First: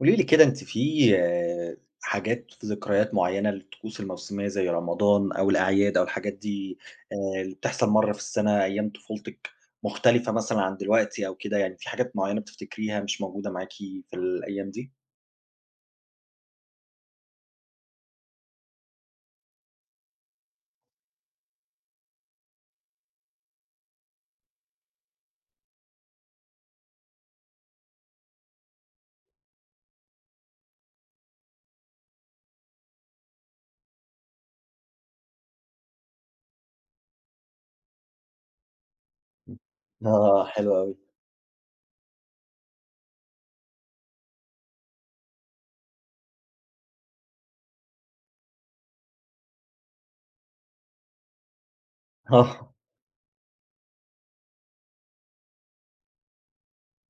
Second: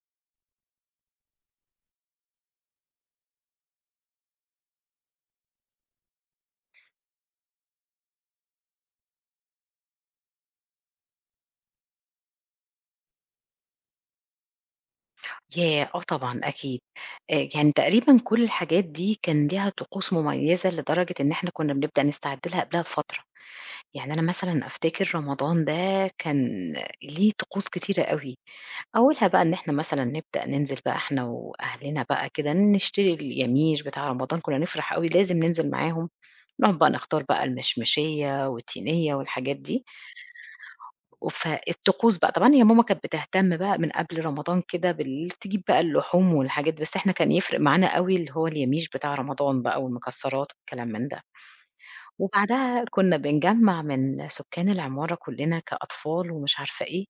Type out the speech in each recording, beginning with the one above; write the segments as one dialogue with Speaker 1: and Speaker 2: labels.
Speaker 1: قولي لي كده أنتِ في آآ، حاجات في ذكريات معيّنة للطقوس الموسمية زي رمضان أو الأعياد أو الحاجات دي اللي بتحصل مرّة في السنة أيام طفولتِك مختلفة مثلًا عن دلوقتي أو كده، يعني في حاجات معيّنة بتفتكريها مش موجودة معاكِ في الأيام دي؟
Speaker 2: ياه! آه طبعًا أكيد. يعني تقريبًا كل الحاجات دي كان ليها طقوس مميّزة لدرجة إن إحنا كُنّا بنبدأ نستعد لها قبلها بفترة. يعني أنا مثلًا أفتكر رمضان ده كان ليه طقوس كتيرة أوي. أولها بقى إن إحنا مثلًا نبدأ ننزل بقى إحنا وأهلنا بقى كده نشتري اليَميش بتاع رمضان، كُنّا نفرح أوي لازم ننزل معاهم. نقعد بقى نختار بقى المشمشية والتينية والحاجات دي.
Speaker 1: آه، حلو أوي.
Speaker 2: فالطقوس بقى، طبعًا هي ماما كانت بتهتم بقى من قبل رمضان كده تجيب بقى اللحوم والحاجات دي، بس إحنا كان يفرق معانا أوي اللي هو اليَميش بتاع رمضان بقى والمكسرات والكلام من ده،
Speaker 1: آه،
Speaker 2: وبعدها كنا بنجمّع من سكان العمارة كلّنا كأطفال ومش عارفة إيه،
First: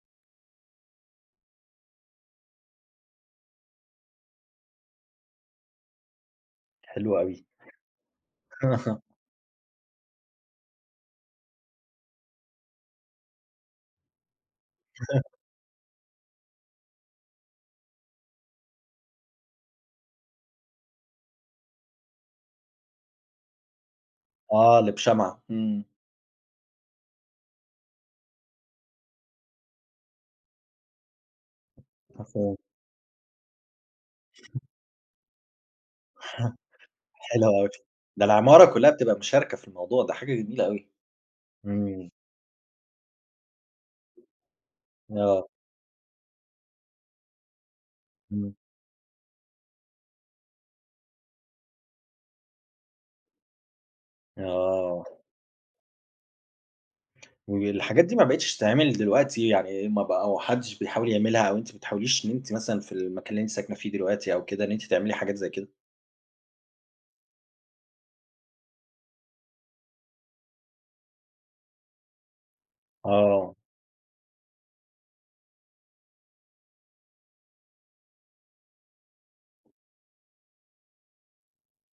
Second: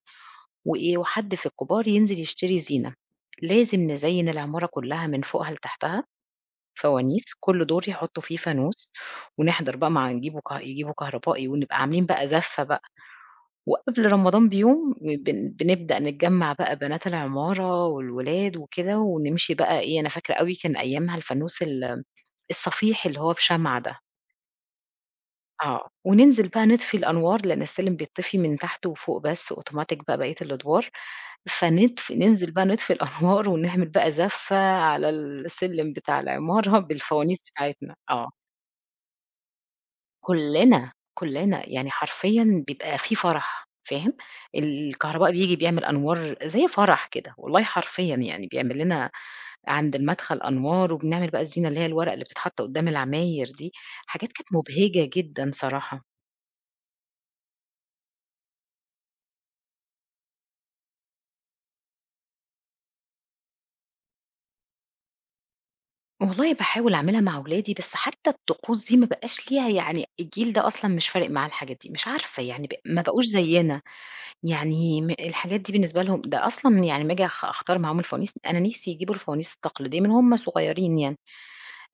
Speaker 2: وإيه وحد في الكبار ينزل يشتري زينة، لازم نزيّن العمارة كلّها من فوقها لتحتها
Speaker 1: حلو
Speaker 2: فوانيس،
Speaker 1: أوي.
Speaker 2: كل دور يحطّوا فيه فانوس ونحضر بقى مع نجيبوا ك يجيبوا كهربائي ونبقى عاملين بقى زَفّة بقى. وقبل رمضان بيوم بنبدأ نتجمّع بقى بنات العمارة والولاد وكده، ونمشي بقى إيه، أنا فاكرة أوي كان أيامها الفانوس الصفيح اللي هو بشمعة ده،
Speaker 1: آه، اللي بشمعة، إمم.
Speaker 2: آه، وننزل بقى نطفي الأنوار لأن السلم بيتطفي من تحت وفوق بس أوتوماتيك بقى بقية الأدوار، ننزل
Speaker 1: مفهوم.
Speaker 2: بقى نطفي الأنوار ونعمل بقى زفة على السلم بتاع العمارة بالفوانيس
Speaker 1: حلو أوي،
Speaker 2: بتاعتنا،
Speaker 1: ده
Speaker 2: آه.
Speaker 1: العمارة كلّها بتبقى مشاركة في الموضوع، ده حاجة جميلة أوي.
Speaker 2: كُلّنا، كُلّنا، يعني
Speaker 1: إمم،
Speaker 2: حرفيًا بيبقى في فرح فاهم، الكهربائي
Speaker 1: آه،
Speaker 2: بييجي بيعمل أنوار زي فرح كده، والله حرفيًا يعني
Speaker 1: إمم.
Speaker 2: بيعمل لنا عند المدخل أنوار، وبنعمل بقى الزينة اللي هي الورق اللي بتتحط قدّام العماير دي، حاجات كانت
Speaker 1: آه.
Speaker 2: مبهجة جدًا صراحة.
Speaker 1: والحاجات دي ما بقتش تتعمل دلوقتي، يعني ما حدش بيحاول يعملها أو أنتِ ما بتحاوليش إن أنتِ مثلًا في المكان اللي أنتِ ساكنة فيه دلوقتي أو كده، إن أنتِ تعملي حاجات زي كده؟
Speaker 2: والله باحاول أعملها مع ولادي، بس حتى الطقوس دي ما بقاش ليها يعني الجيل ده أصلًا مش فارق معاه الحاجات دي، مش عارفة يعني ما بقوش
Speaker 1: آه،
Speaker 2: زيّنا. يعني الحاجات دي بالنسبة لهم ده أصلًا يعني أمّا آجي أختار معاهم الفوانيس، أنا نِفسي يجيبوا الفوانيس التقليدية من وهُم صغيرين يعني،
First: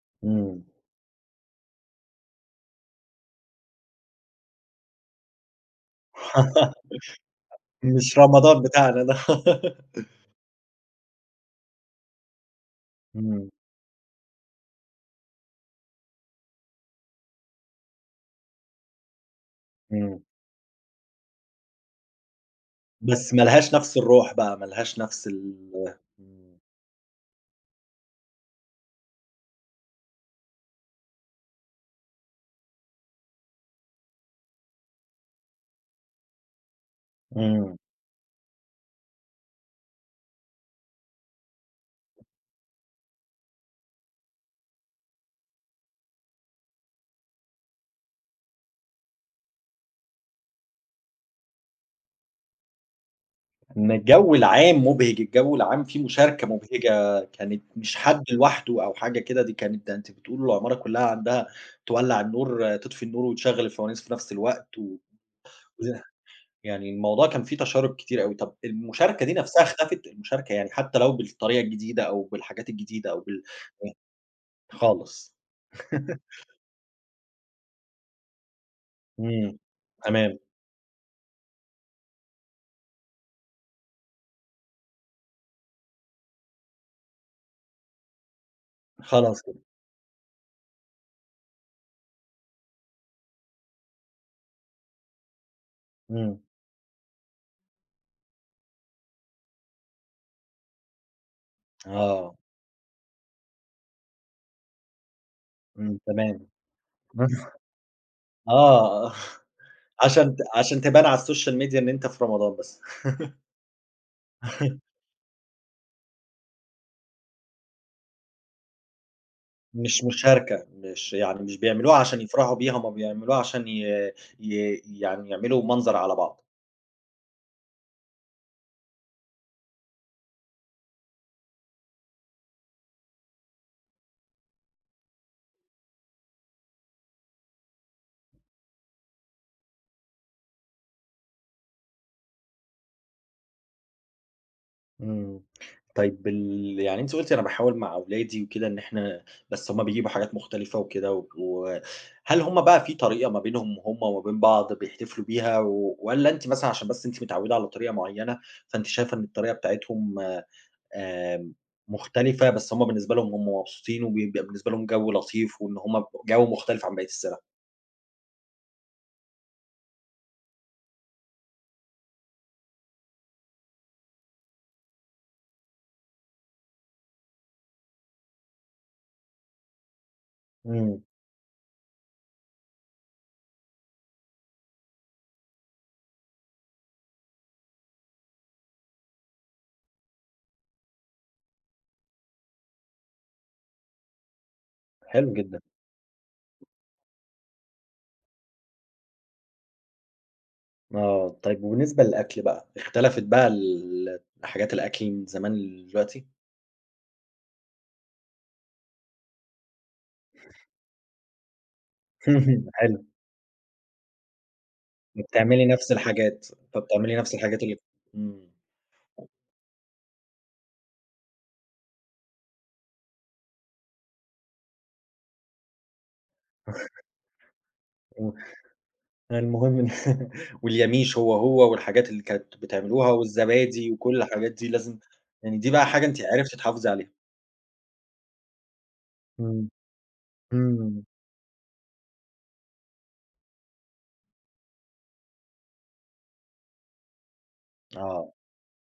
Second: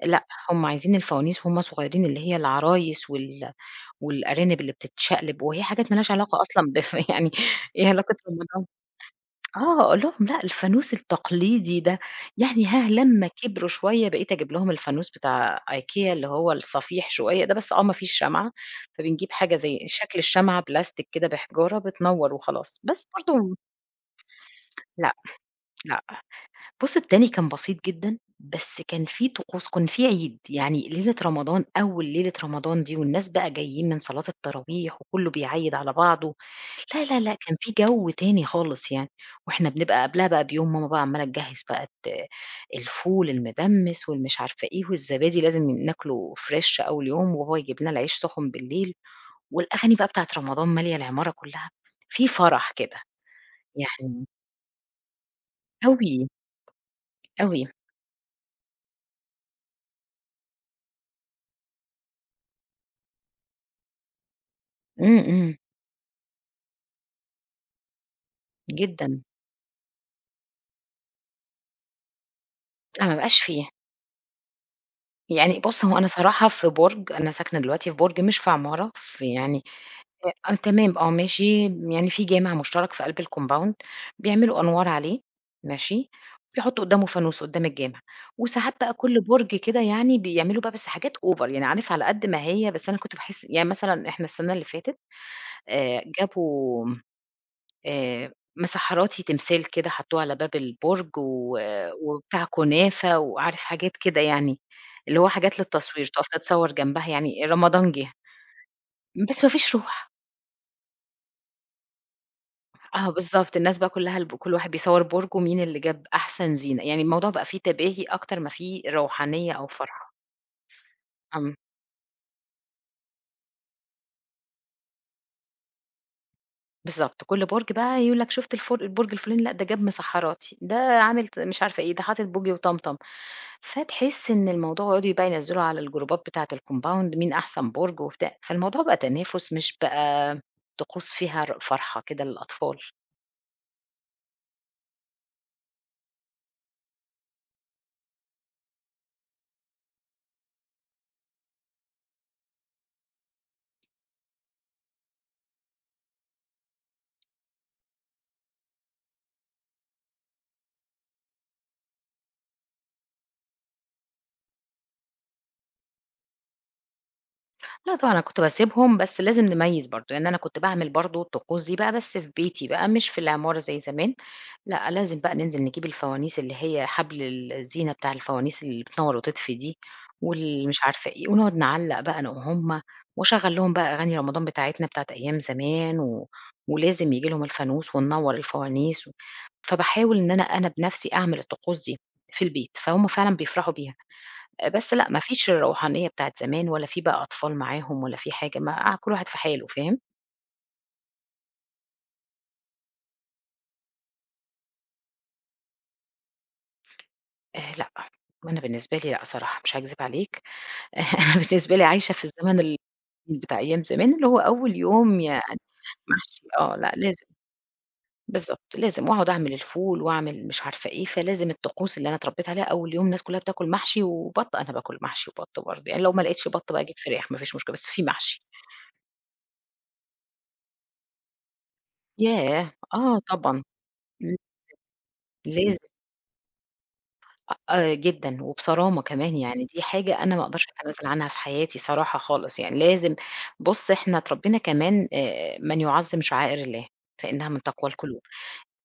Speaker 2: لأ
Speaker 1: إمم.
Speaker 2: هُم عايزين الفوانيس وهُم صغيرين اللي هي العرايس والأرانب اللي بتتشقلب، وهي حاجات ما لهاش علاقة أصلًا يعني إيه علاقة
Speaker 1: مش رمضان
Speaker 2: رمضان
Speaker 1: بتاعنا ده.
Speaker 2: آه، أقول لهم لأ الفانوس التقليدي ده، يعني ها لمّا
Speaker 1: إمم،
Speaker 2: كبروا شوية بقيت أجيب لهم الفانوس بتاع IKEA اللي هو الصفيح شوية ده، بس آه ما فيش شمعة، فبنجيب حاجة زي شكل
Speaker 1: إمم.
Speaker 2: الشمعة بلاستيك كده بحجارة بتنوّر وخلاص، بس
Speaker 1: بس ما
Speaker 2: برضه
Speaker 1: لهاش نفس الروح بقى، ما لهاش
Speaker 2: لأ،
Speaker 1: نفس
Speaker 2: لأ،
Speaker 1: إمم،
Speaker 2: بُص التاني كان بسيط جدًا، بس كان في طقوس كان في عيد، يعني ليلة رمضان أول ليلة رمضان دي والناس بقى جايين من صلاة التراويح وكلّه بيعيّد على بعضه، لا، لا، لأ، كان في
Speaker 1: إمم.
Speaker 2: جو تاني خالص يعني، وإحنا بنبقى قبلها بقى بيوم ماما بقى عمّالة تجهّز بقى الفول المدمّس والمش عارفة إيه، والزبادي لازم ناكله فريش أول يوم، وبابا يجيب لنا العيش سُخن بالليل، والأغاني بقى بتاعة رمضان مالية العمارة كلّها، في فرح كده
Speaker 1: إن
Speaker 2: يعني
Speaker 1: الجو العام مُبهِج، الجو العام فيه
Speaker 2: أوي،
Speaker 1: مشاركة مُبهِجة، كانت
Speaker 2: أوي،
Speaker 1: مش حد لوحده أو حاجة كده، دي كانت ده أنتِ بتقولي العمارة كلّها عندها تولّع النور تطفي النور وتشغّل الفوانيس في نفس الوقت و
Speaker 2: إمم، إمم.
Speaker 1: يعني الموضوع كان فيه تشارُب كتير أوي، طَب
Speaker 2: جدًا،
Speaker 1: المشاركة دي نَفْسها اختفت، المشاركة يعني حتى لو بالطريقة الجديدة أو بالحاجات
Speaker 2: لأ
Speaker 1: الجديدة
Speaker 2: ما
Speaker 1: أو
Speaker 2: بقاش فيه،
Speaker 1: يعني خالص.
Speaker 2: يعني بُص هو أنا صراحة في برج أنا ساكنة دلوقتي في برج مش في عمارة، في
Speaker 1: إمم،
Speaker 2: يعني
Speaker 1: تمام،
Speaker 2: آه تمام، آه ماشي، يعني في جامع مشترك في قلب الcompound بيعملوا أنوار عليه ماشي، بيحطوا قدّامه فانوس قدّام الجامع، وساعات بقى كل
Speaker 1: خلاص
Speaker 2: برج
Speaker 1: كده،
Speaker 2: كده يعني بيعملوا بقى بس حاجات over يعني عارف على قد ما هي، بس أنا كنت باحس يعني مثلًا إحنا السنة اللي فاتت
Speaker 1: إمم،
Speaker 2: جابوا مسحّراتي تمثال كده حطّوه على باب البُرج و
Speaker 1: آه،
Speaker 2: وبتاع كنافة وعارف حاجات كده يعني، اللي هو حاجات
Speaker 1: إمم،
Speaker 2: للتصوير تُقف
Speaker 1: تمام،
Speaker 2: تتصوّر جنبها يعني رمضان جِه،
Speaker 1: آه،
Speaker 2: بس ما فيش روح.
Speaker 1: عشان تبان على السوشيال ميديا إن أنت في رمضان بس.
Speaker 2: آه بالضبط، الناس بقى كُلّها كل واحد بيصوّر بُرجه مين اللي جاب أحسن زينة، يعني الموضوع بقى فيه تباهي أكتر ما فيه روحانية أو
Speaker 1: مش
Speaker 2: فرحة.
Speaker 1: مشاركة، مش يعني
Speaker 2: إمم،
Speaker 1: مش بيعملوها عشان يفرحوا بيها، هُم بيعملوها عشان ي ي يعني يعملوا منظر على بعض.
Speaker 2: بالضبط، كل برج بقى يقول لك شُفت البُرج الفُلاني لأ ده جاب مسحّراتي، ده عامل مش عارفة إيه، ده حاطط بوجي وطمطم. فتحس إن الموضوع ويقعدوا بقى ينزّلوا على الجروبات بتاعة الcompound مين أحسن برج وبتاع، فالموضوع بقى تنافس مش بقى طقوس فيها فرحة كده للأطفال.
Speaker 1: إمم. طيب يعني أنتِ قُلتِ أنا باحاول مع أولادي وكده إن إحنا بس هُم بيجيبوا حاجات مختلفة وكده وهل هُم بقى في طريقة ما بينهم هُم وما بين بعض بيحتفلوا بيها و والّا أنتِ مثلًا عشان بس أنتِ متعوِّدة على طريقة معيّنة، فأنتِ شايفة إن الطريقة بتاعتهم آمم مختلفة، بس هُم بالنسبة لهم هُم مبسوطين وبيبقى بالنسبة لهم جو لطيف وإن هُم جو مختلف عن بقية السَنة؟
Speaker 2: لأ طبعًا أنا كنت باسيبهم، بس لازم نميّز برضه، يعني أنا كنت باعمل برضه الطقوس دي بقى بس في بيتي بقى مش في العمارة زي زمان، لأ لازم بقى ننزل نجيب الفوانيس اللي هي حبل الزينة بتاع الفوانيس اللي بتنوّر وتطفي دي، مش
Speaker 1: إمم.
Speaker 2: عارفة إيه، ونقعد نعلّق بقى أنا وهُم، واشغّل لهم بقى أغاني رمضان بتاعتنا بتاعة أيام زمان، ولازم ييجي لهم الفانوس وننوّر الفوانيس، فباحاول إن أنا بنفسي أعمل الطقوس دي في البيت، فهُم فعلًا بيفرحوا بيها. بس لأ، ما
Speaker 1: حلو
Speaker 2: فيش
Speaker 1: جدًا.
Speaker 2: الروحانية بتاعة زمان ولا في بقى أطفال معاهم ولا في حاجة، ما قاعد- كل واحد في حاله فاهم؟
Speaker 1: آه. طيب وبالنسبة للأكل بقى، اختلفت بقى حاجات الأكل من زمان لدلوقتي؟
Speaker 2: لأ، أنا بالنسبة لي لأ صراحة مش هاكذب عليك، أنا بالنسبة لي عايشة في الزمن
Speaker 1: اهم، حلو،
Speaker 2: بتاع أيام زمان، اللي هو أول يوم يعني
Speaker 1: بتعملي نفس
Speaker 2: محشي
Speaker 1: الحاجات،
Speaker 2: آه، لأ
Speaker 1: فبتعملي
Speaker 2: لازم
Speaker 1: نفس الحاجات اللي إمم،
Speaker 2: بالضبط، لازم وأقعد أعمل الفول وأعمل مش عارفة إيه، فلازم الطقوس اللي أنا اتربيت عليها أول يوم الناس كلها بتاكل محشي وبَط، أنا باكل محشي وبَط برضه، يعني لو ما لقيتش بَط بقى أجيب فراخ ما فيش مشكلة، بس في
Speaker 1: و
Speaker 2: محشي.
Speaker 1: المهم إن واليَميش هو، هو والحاجات اللي كانت
Speaker 2: ياه!
Speaker 1: بتعملوها
Speaker 2: آه طبعًا،
Speaker 1: والزبادي وكل
Speaker 2: إمم،
Speaker 1: الحاجات دي لازم يعني دي
Speaker 2: لاز
Speaker 1: بقى حاجة أنتِ عرفتِ تحافظي عليها.
Speaker 2: آه، آه، جدًا وبصرامة كمان، يعني
Speaker 1: إمم،
Speaker 2: دي حاجة أنا ما أقدرش
Speaker 1: إمم،
Speaker 2: أتنازل عنها في حياتي صراحة خالص يعني، لازم بُص إحنا اتربينا كمان من يُعظِّم شعائر الله فإنها من تقوى القلوب،
Speaker 1: آه،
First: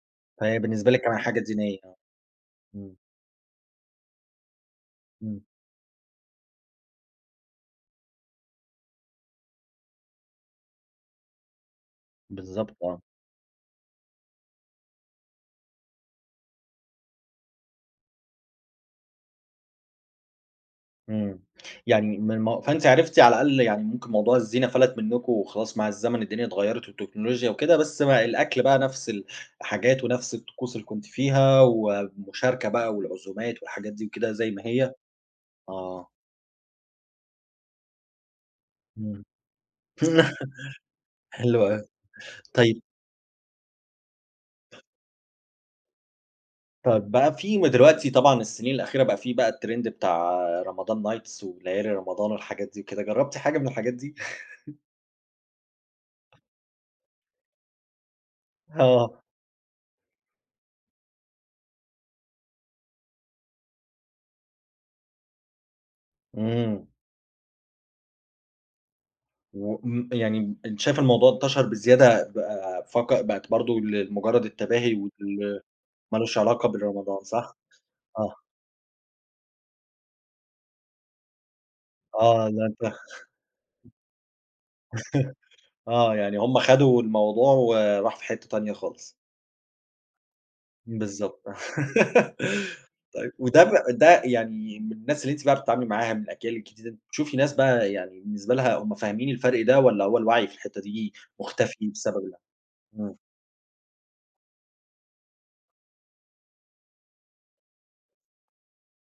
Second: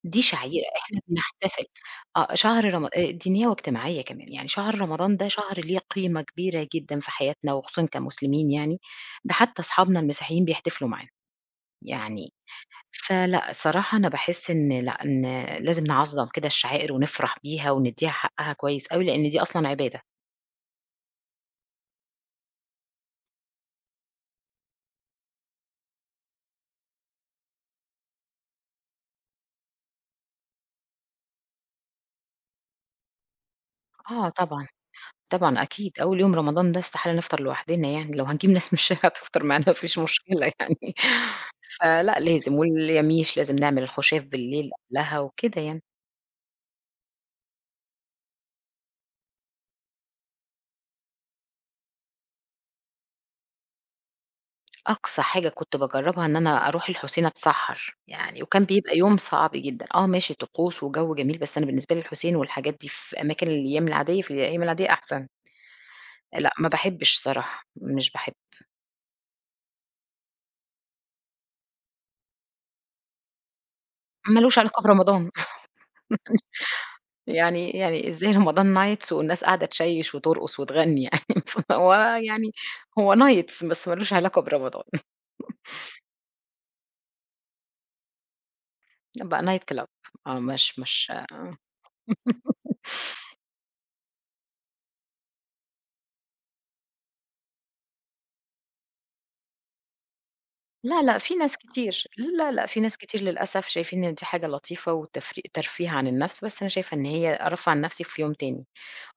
Speaker 2: دي
Speaker 1: فهي
Speaker 2: شعيرة
Speaker 1: بالنسبة
Speaker 2: إحنا
Speaker 1: لِك كمان حاجة
Speaker 2: بنحتفل
Speaker 1: دينية، آه،
Speaker 2: آه، شهر رم
Speaker 1: إمم،
Speaker 2: دينية واجتماعية كمان، يعني شهر رمضان ده
Speaker 1: إمم،
Speaker 2: شهر ليه قيمة كبيرة جدًا في حياتنا وخصوصًا كمسلمين يعني، ده حتى أصحابنا المسيحيين بيحتفلوا معانا، يعني
Speaker 1: بالضبط آه.
Speaker 2: فلأ، الصراحة أنا باحس إن لأ، إن لازم نعظّم كده الشعائر ونفرح بيها وندّيها حقّها كويس أوي، لإن دي أصلًا عبادة.
Speaker 1: إمم. يعني من م فأنتِ عرفتِ على الأقل يعني ممكن موضوع الزينة فَلَت منّكم وخلاص مع الزمن الدنيا اتغيّرت والتكنولوجيا وكده، بس ما الأكل بقى نفس الحاجات ونفس الطقوس اللي كنتِ فيها والمشاركة بقى والعزومات والحاجات دي
Speaker 2: آه
Speaker 1: وكده زي ما
Speaker 2: طبعًا،
Speaker 1: هي؟
Speaker 2: طبعًا أكيد،
Speaker 1: آه.
Speaker 2: أول يوم رمضان ده استحالة نفطر لوحدنا يعني، لو هنجيب ناس مش
Speaker 1: إمم.
Speaker 2: هتفطر معانا ما فيش مشكلة يعني،
Speaker 1: حلو أوي.
Speaker 2: فلأ لازم،
Speaker 1: طيب
Speaker 2: واليَميش لازم نعمل الخُشاف بالليل قبلها وكده يعني.
Speaker 1: طب بقى في م دلوقتي طبعًا السنين الأخيرة بقى في بقى الtrend بتاع رمضان nights وليالي رمضان والحاجات دي وكده، جرّبتِ حاجة من الحاجات دي؟
Speaker 2: أقصى حاجة كنت باجرّبها إن أنا أروح الحُسين أتسحّر، يعني وكان بيبقى يوم
Speaker 1: آه.
Speaker 2: صعب جدًا، آه ماشي طقوس وجَو جميل، بس أنا بالنسبة لي الحُسين والحاجات دي في أماكن الأيام العادية، في الأيام العادية أحسن. لأ، ما
Speaker 1: إمم.
Speaker 2: باحبش صراحة، مش باحب
Speaker 1: يعني أنت شايف الموضوع انتشر بزيادة بقى بقت برضه
Speaker 2: ما
Speaker 1: لمجرد
Speaker 2: لوش علاقة
Speaker 1: التباهي
Speaker 2: برمضان
Speaker 1: ما لوش علاقة برمضان صح؟
Speaker 2: يعني إزاي
Speaker 1: آه،
Speaker 2: رمضان nights والناس قاعدة تشيّش وترقص وتغني يعني فهو
Speaker 1: آه
Speaker 2: يعني
Speaker 1: ده أنت
Speaker 2: هو nights بس ما لوش علاقة برمضان
Speaker 1: آه، يعني هم خدوا الموضوع وراح في حتة تانية خالص.
Speaker 2: بقى night club آه، مش
Speaker 1: بالضبط. وده ب ده يعني من الناس اللي أنتِ بقى بتتعاملي معاها من الأجيال الجديدة، بتشوفي ناس بقى يعني بالنسبة لها هم فاهمين الفرق ده والّا هو الوعي في الحتة
Speaker 2: لا،
Speaker 1: دي
Speaker 2: لأ، في ناس
Speaker 1: مختفي
Speaker 2: كتير
Speaker 1: بسبب ال
Speaker 2: لا، لأ، في ناس
Speaker 1: إمم،
Speaker 2: كتير للأسف شايفين إن دي حاجة لطيفة وتفري ترفيه عن النفس، بس أنا شايفة إن هي أرفّه عن نفسي في يوم تاني.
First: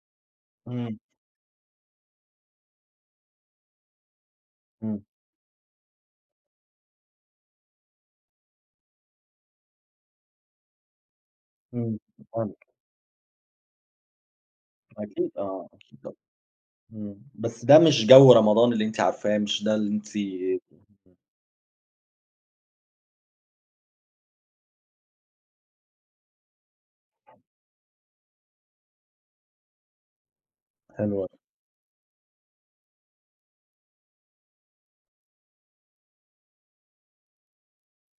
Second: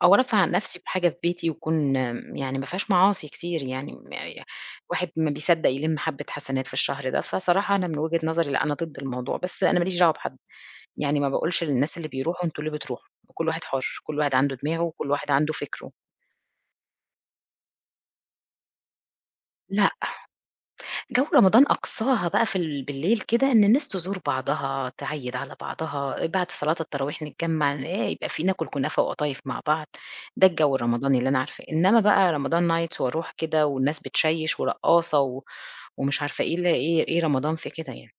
Speaker 2: أو أرفّه عن نفسي
Speaker 1: إمم،
Speaker 2: بحاجة في بيتي وتكون يعني ما فيهاش معاصي كتير يعني م ي الواحد ما بيصدّق يلِم حبّة حسنات في الشهر ده، فصراحة أنا من وجهة نظري لأ، أنا ضد الموضوع، بس أنا ما ليش دعوة بحد، يعني ما باقولش للناس
Speaker 1: إمم،
Speaker 2: اللي بيروحوا
Speaker 1: إمم،
Speaker 2: أنتم ليه بتروحوا؟ كل واحد حُر، كل واحد عنده دماغه وكل
Speaker 1: أكيد
Speaker 2: واحد عنده
Speaker 1: آه،
Speaker 2: فكره،
Speaker 1: أكيد إمم، بس ده مش جو رمضان اللي أنتِ عارفاه، مش ده
Speaker 2: لأ،
Speaker 1: اللي أنتِ
Speaker 2: جو رمضان أقصاها بقى في بالليل كده إن الناس تزور بعضها، تعيّد على بعضها، بعد صلاة التراويح نتجمّع، يبقى في ناكل كنافة وقطايف مع بعض، ده الجو
Speaker 1: حلو
Speaker 2: الرمضاني اللي
Speaker 1: أوي،
Speaker 2: أنا عارفاه، إنما بقى رمضان nights وأروح كده والناس بتشيّش ورقاصة و ومش عارفة إيه ل إيه إيه رمضان في كده يعني.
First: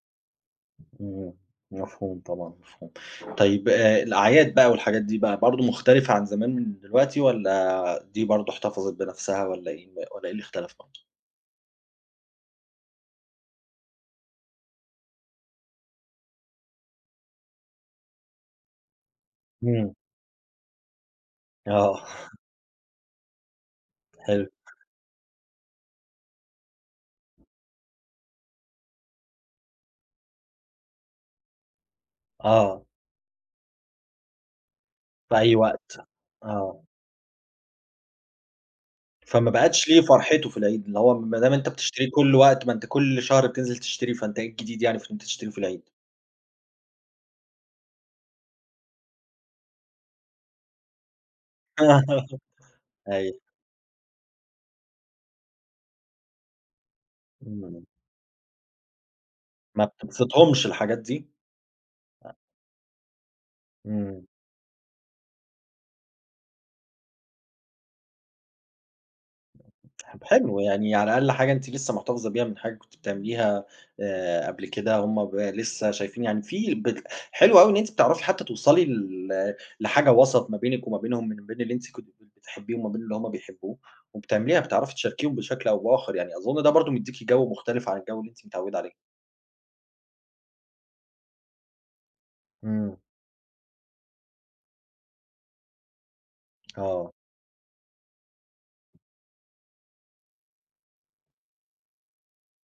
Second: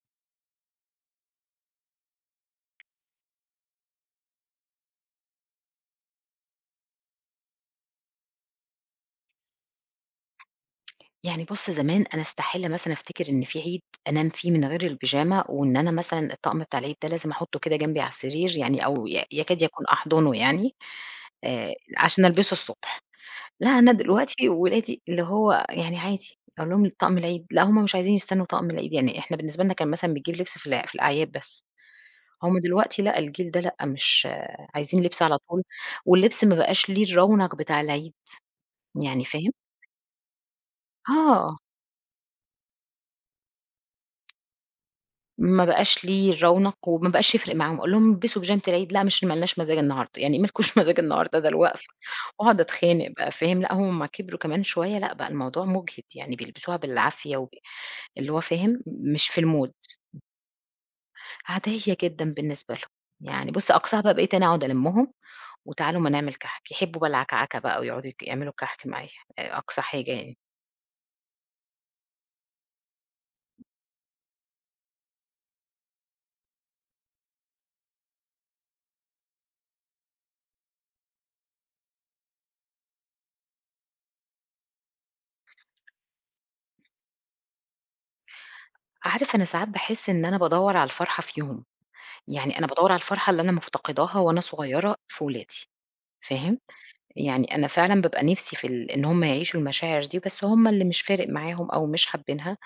Speaker 1: إمم، مفهوم طبعًا، مفهوم. طيب الأعياد بقى والحاجات دي بقى برضه مختلفة عن زمان من دلوقتي والّا دي برضه احتفظت بنفسها والّا إيه اللي اختلف برضه؟
Speaker 2: يعني بُص زمان أنا أستحيل مثلًا أفتكر إن في عيد أنام فيه من غير البيجامة، وإن أنا مثلًا الطقم بتاع العيد ده لازم أحطه كده جنبي على السرير يعني أو ي يكاد يكون
Speaker 1: إمم،
Speaker 2: أحضنه يعني،
Speaker 1: آه،
Speaker 2: عشان ألبسه الصبح. لأ، أنا
Speaker 1: حلو،
Speaker 2: دلوقتي ولادي اللي هو يعني عادي، أقول لهم طقم العيد، لأ، هُم مش عايزين يستنوا طقم العيد، يعني إحنا بالنسبة لنا كان مثلًا بنجيب لبس في الأعياد بس، هُم
Speaker 1: آه،
Speaker 2: دلوقتي لأ، الجيل ده لأ، مش عايزين لبس
Speaker 1: في
Speaker 2: على
Speaker 1: أي
Speaker 2: طول،
Speaker 1: وقت،
Speaker 2: واللبس ما
Speaker 1: آه،
Speaker 2: بقاش ليه الرونق بتاع العيد، يعني
Speaker 1: فما
Speaker 2: فاهم؟
Speaker 1: بقتش ليه فرحته في العيد، اللي هو ما دام
Speaker 2: آه،
Speaker 1: أنت بتشتريه كل وقت، ما أنت كل شهر بتنزل تشتريه، فأنت إيه الجديد يعني في إن أنت تشتريه في
Speaker 2: ما
Speaker 1: العيد؟
Speaker 2: بقاش ليه الرونق وما بقاش يفرق معاهم، أقول لهم البسوا بيجامة العيد، لأ، مش ما لناش مزاج النهارده، يعني ما لكوش مزاج النهارده ده الوقفة، وأقعد أتخانق بقى
Speaker 1: أيوه،
Speaker 2: فاهم؟ لأ، هُم ما كبروا كمان شوية، لأ، بقى الموضوع مُجهد، يعني بيلبسوها بالعافية
Speaker 1: إمم،
Speaker 2: اللي هو فاهم؟ مش في
Speaker 1: ما
Speaker 2: الmood.
Speaker 1: بتبسطهمش الحاجات دي؟
Speaker 2: عادية جدًا بالنسبة لهم، يعني بُص أقصاها بقى
Speaker 1: إمم،
Speaker 2: بقيت أنا أقعد ألمّهم وتعالوا أمّا نعمل كحك، يحبوا بقى العكعكة بقى ويقعدوا يعملوا كحك معايا، أقصى حاجة
Speaker 1: طب
Speaker 2: يعني.
Speaker 1: حلو، يعني على الأقل حاجة أنتِ لسه محتفظة بيها من حاجة كنتِ بتعمليها قبل كده، هم ب لسه شايفين يعني في بت حلو أوي إن أنتِ بتعرفي حتى توصلي ل لحاجة وسط ما بينِك وما بينهم، من بين اللي أنتِ كنتِ بتحبيه وما بين اللي هم بيحبوه، وبتعمليها بتعرفي تشاركيهم بشكل أو بآخر يعني، أظن ده برضه مديكِ جو مختلف عن الجو اللي أنتِ متعودة عليه.
Speaker 2: عارف أنا ساعات باحس إن أنا بادوّر على الفرحة فيهم، يعني أنا بادوّر
Speaker 1: إمم،
Speaker 2: على الفرحة اللي أنا مفتقداها وأنا صغيرة في ولادي، فاهم؟
Speaker 1: آه،
Speaker 2: يعني أنا فعلًا بابقى نِفسي في إن هُم يعيشوا المشاعر دي، بس هُم اللي مش فارق معاهم أو مش حابينها.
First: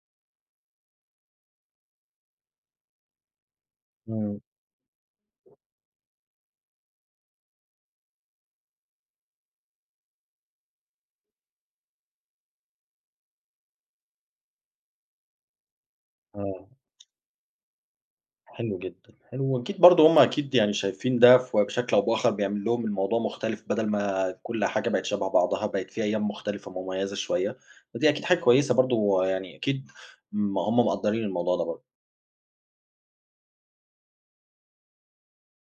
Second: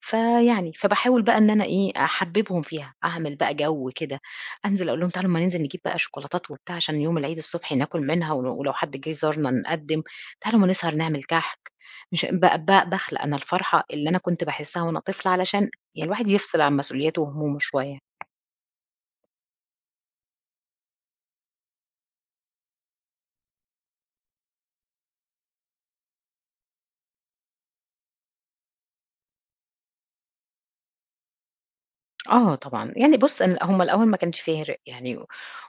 Speaker 2: فباحاول بقى إن أنا إيه، أحبِّبهم فيها، أعمل بقى جو كده،
Speaker 1: إمم،
Speaker 2: أنزل أقول لهم تعالوا أمّا ننزل نجيب بقى شوكولاتات وبتاع عشان يوم العيد الصبح ناكل منها ولو حد جِه زارنا نقدِّم، تعالوا أمّا نسهر نعمل كحك، مش ب ب باخلق أنا الفرحة اللي أنا كنت باحسّها وأنا طفلة علشان يعني الواحد يفصل
Speaker 1: آه.
Speaker 2: عن مسؤولياته وهمومه شوية.
Speaker 1: حلو جدًا، حلو وأكيد برضه هُم أكيد يعني شايفين ده ف بشكل أو بآخر بيعمل لهم الموضوع مختلف بدل ما كل حاجة بقت شبه بعضها، بقت في أيام مختلفة مميزة شوية، ودي أكيد حاجة كويسة برضه يعني أكيد هُم مقدّرين الموضوع ده برضه.
Speaker 2: آه طبعًا، يعني بُص أن هم الأول ما كانش فارق يعني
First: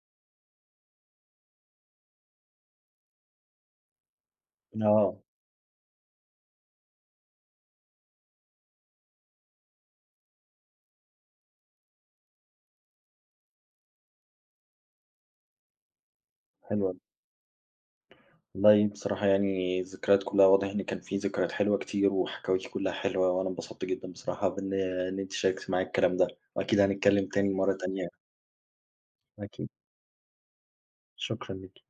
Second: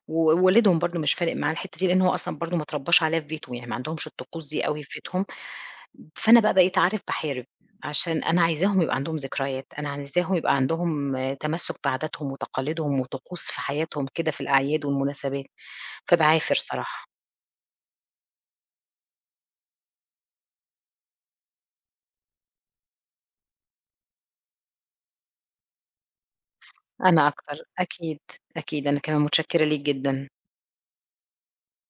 Speaker 2: ووالدهم برضه مش فارق معاه الحتّة دي، لإن هو أصلًا برضه ما اتربّاش عليها في بيته، يعني ما عندهمش الطقوس دي أوي في
Speaker 1: آه،
Speaker 2: بيتهم. فأنا بقى بقيت عارف باحارب، عشان أنا عايزاهم يبقى عندهم ذكريات، أنا عايزاهم يبقى عندهم آه، تمسّك بعاداتهم وتقاليدهم وطقوس في حياتهم كده في الأعياد والمناسبات، فباعافر
Speaker 1: حلو أوي.
Speaker 2: صراحة،
Speaker 1: والله بصراحة يعني الذكريات كلها واضح إن كان في ذكريات حلوة كتير، وحكاويكِ كلها حلوة، وأنا انبسطت جدًا بصراحة إن أنتِ شاركتِ معايا الكلام ده، وأكيد هنتكلم
Speaker 2: أنا
Speaker 1: تاني
Speaker 2: أكتر،
Speaker 1: مرة تانية.
Speaker 2: أكيد، أكيد، أنا كمان متشكرة
Speaker 1: أكيد،
Speaker 2: ليك جدًا.
Speaker 1: شكرًا ليكِ.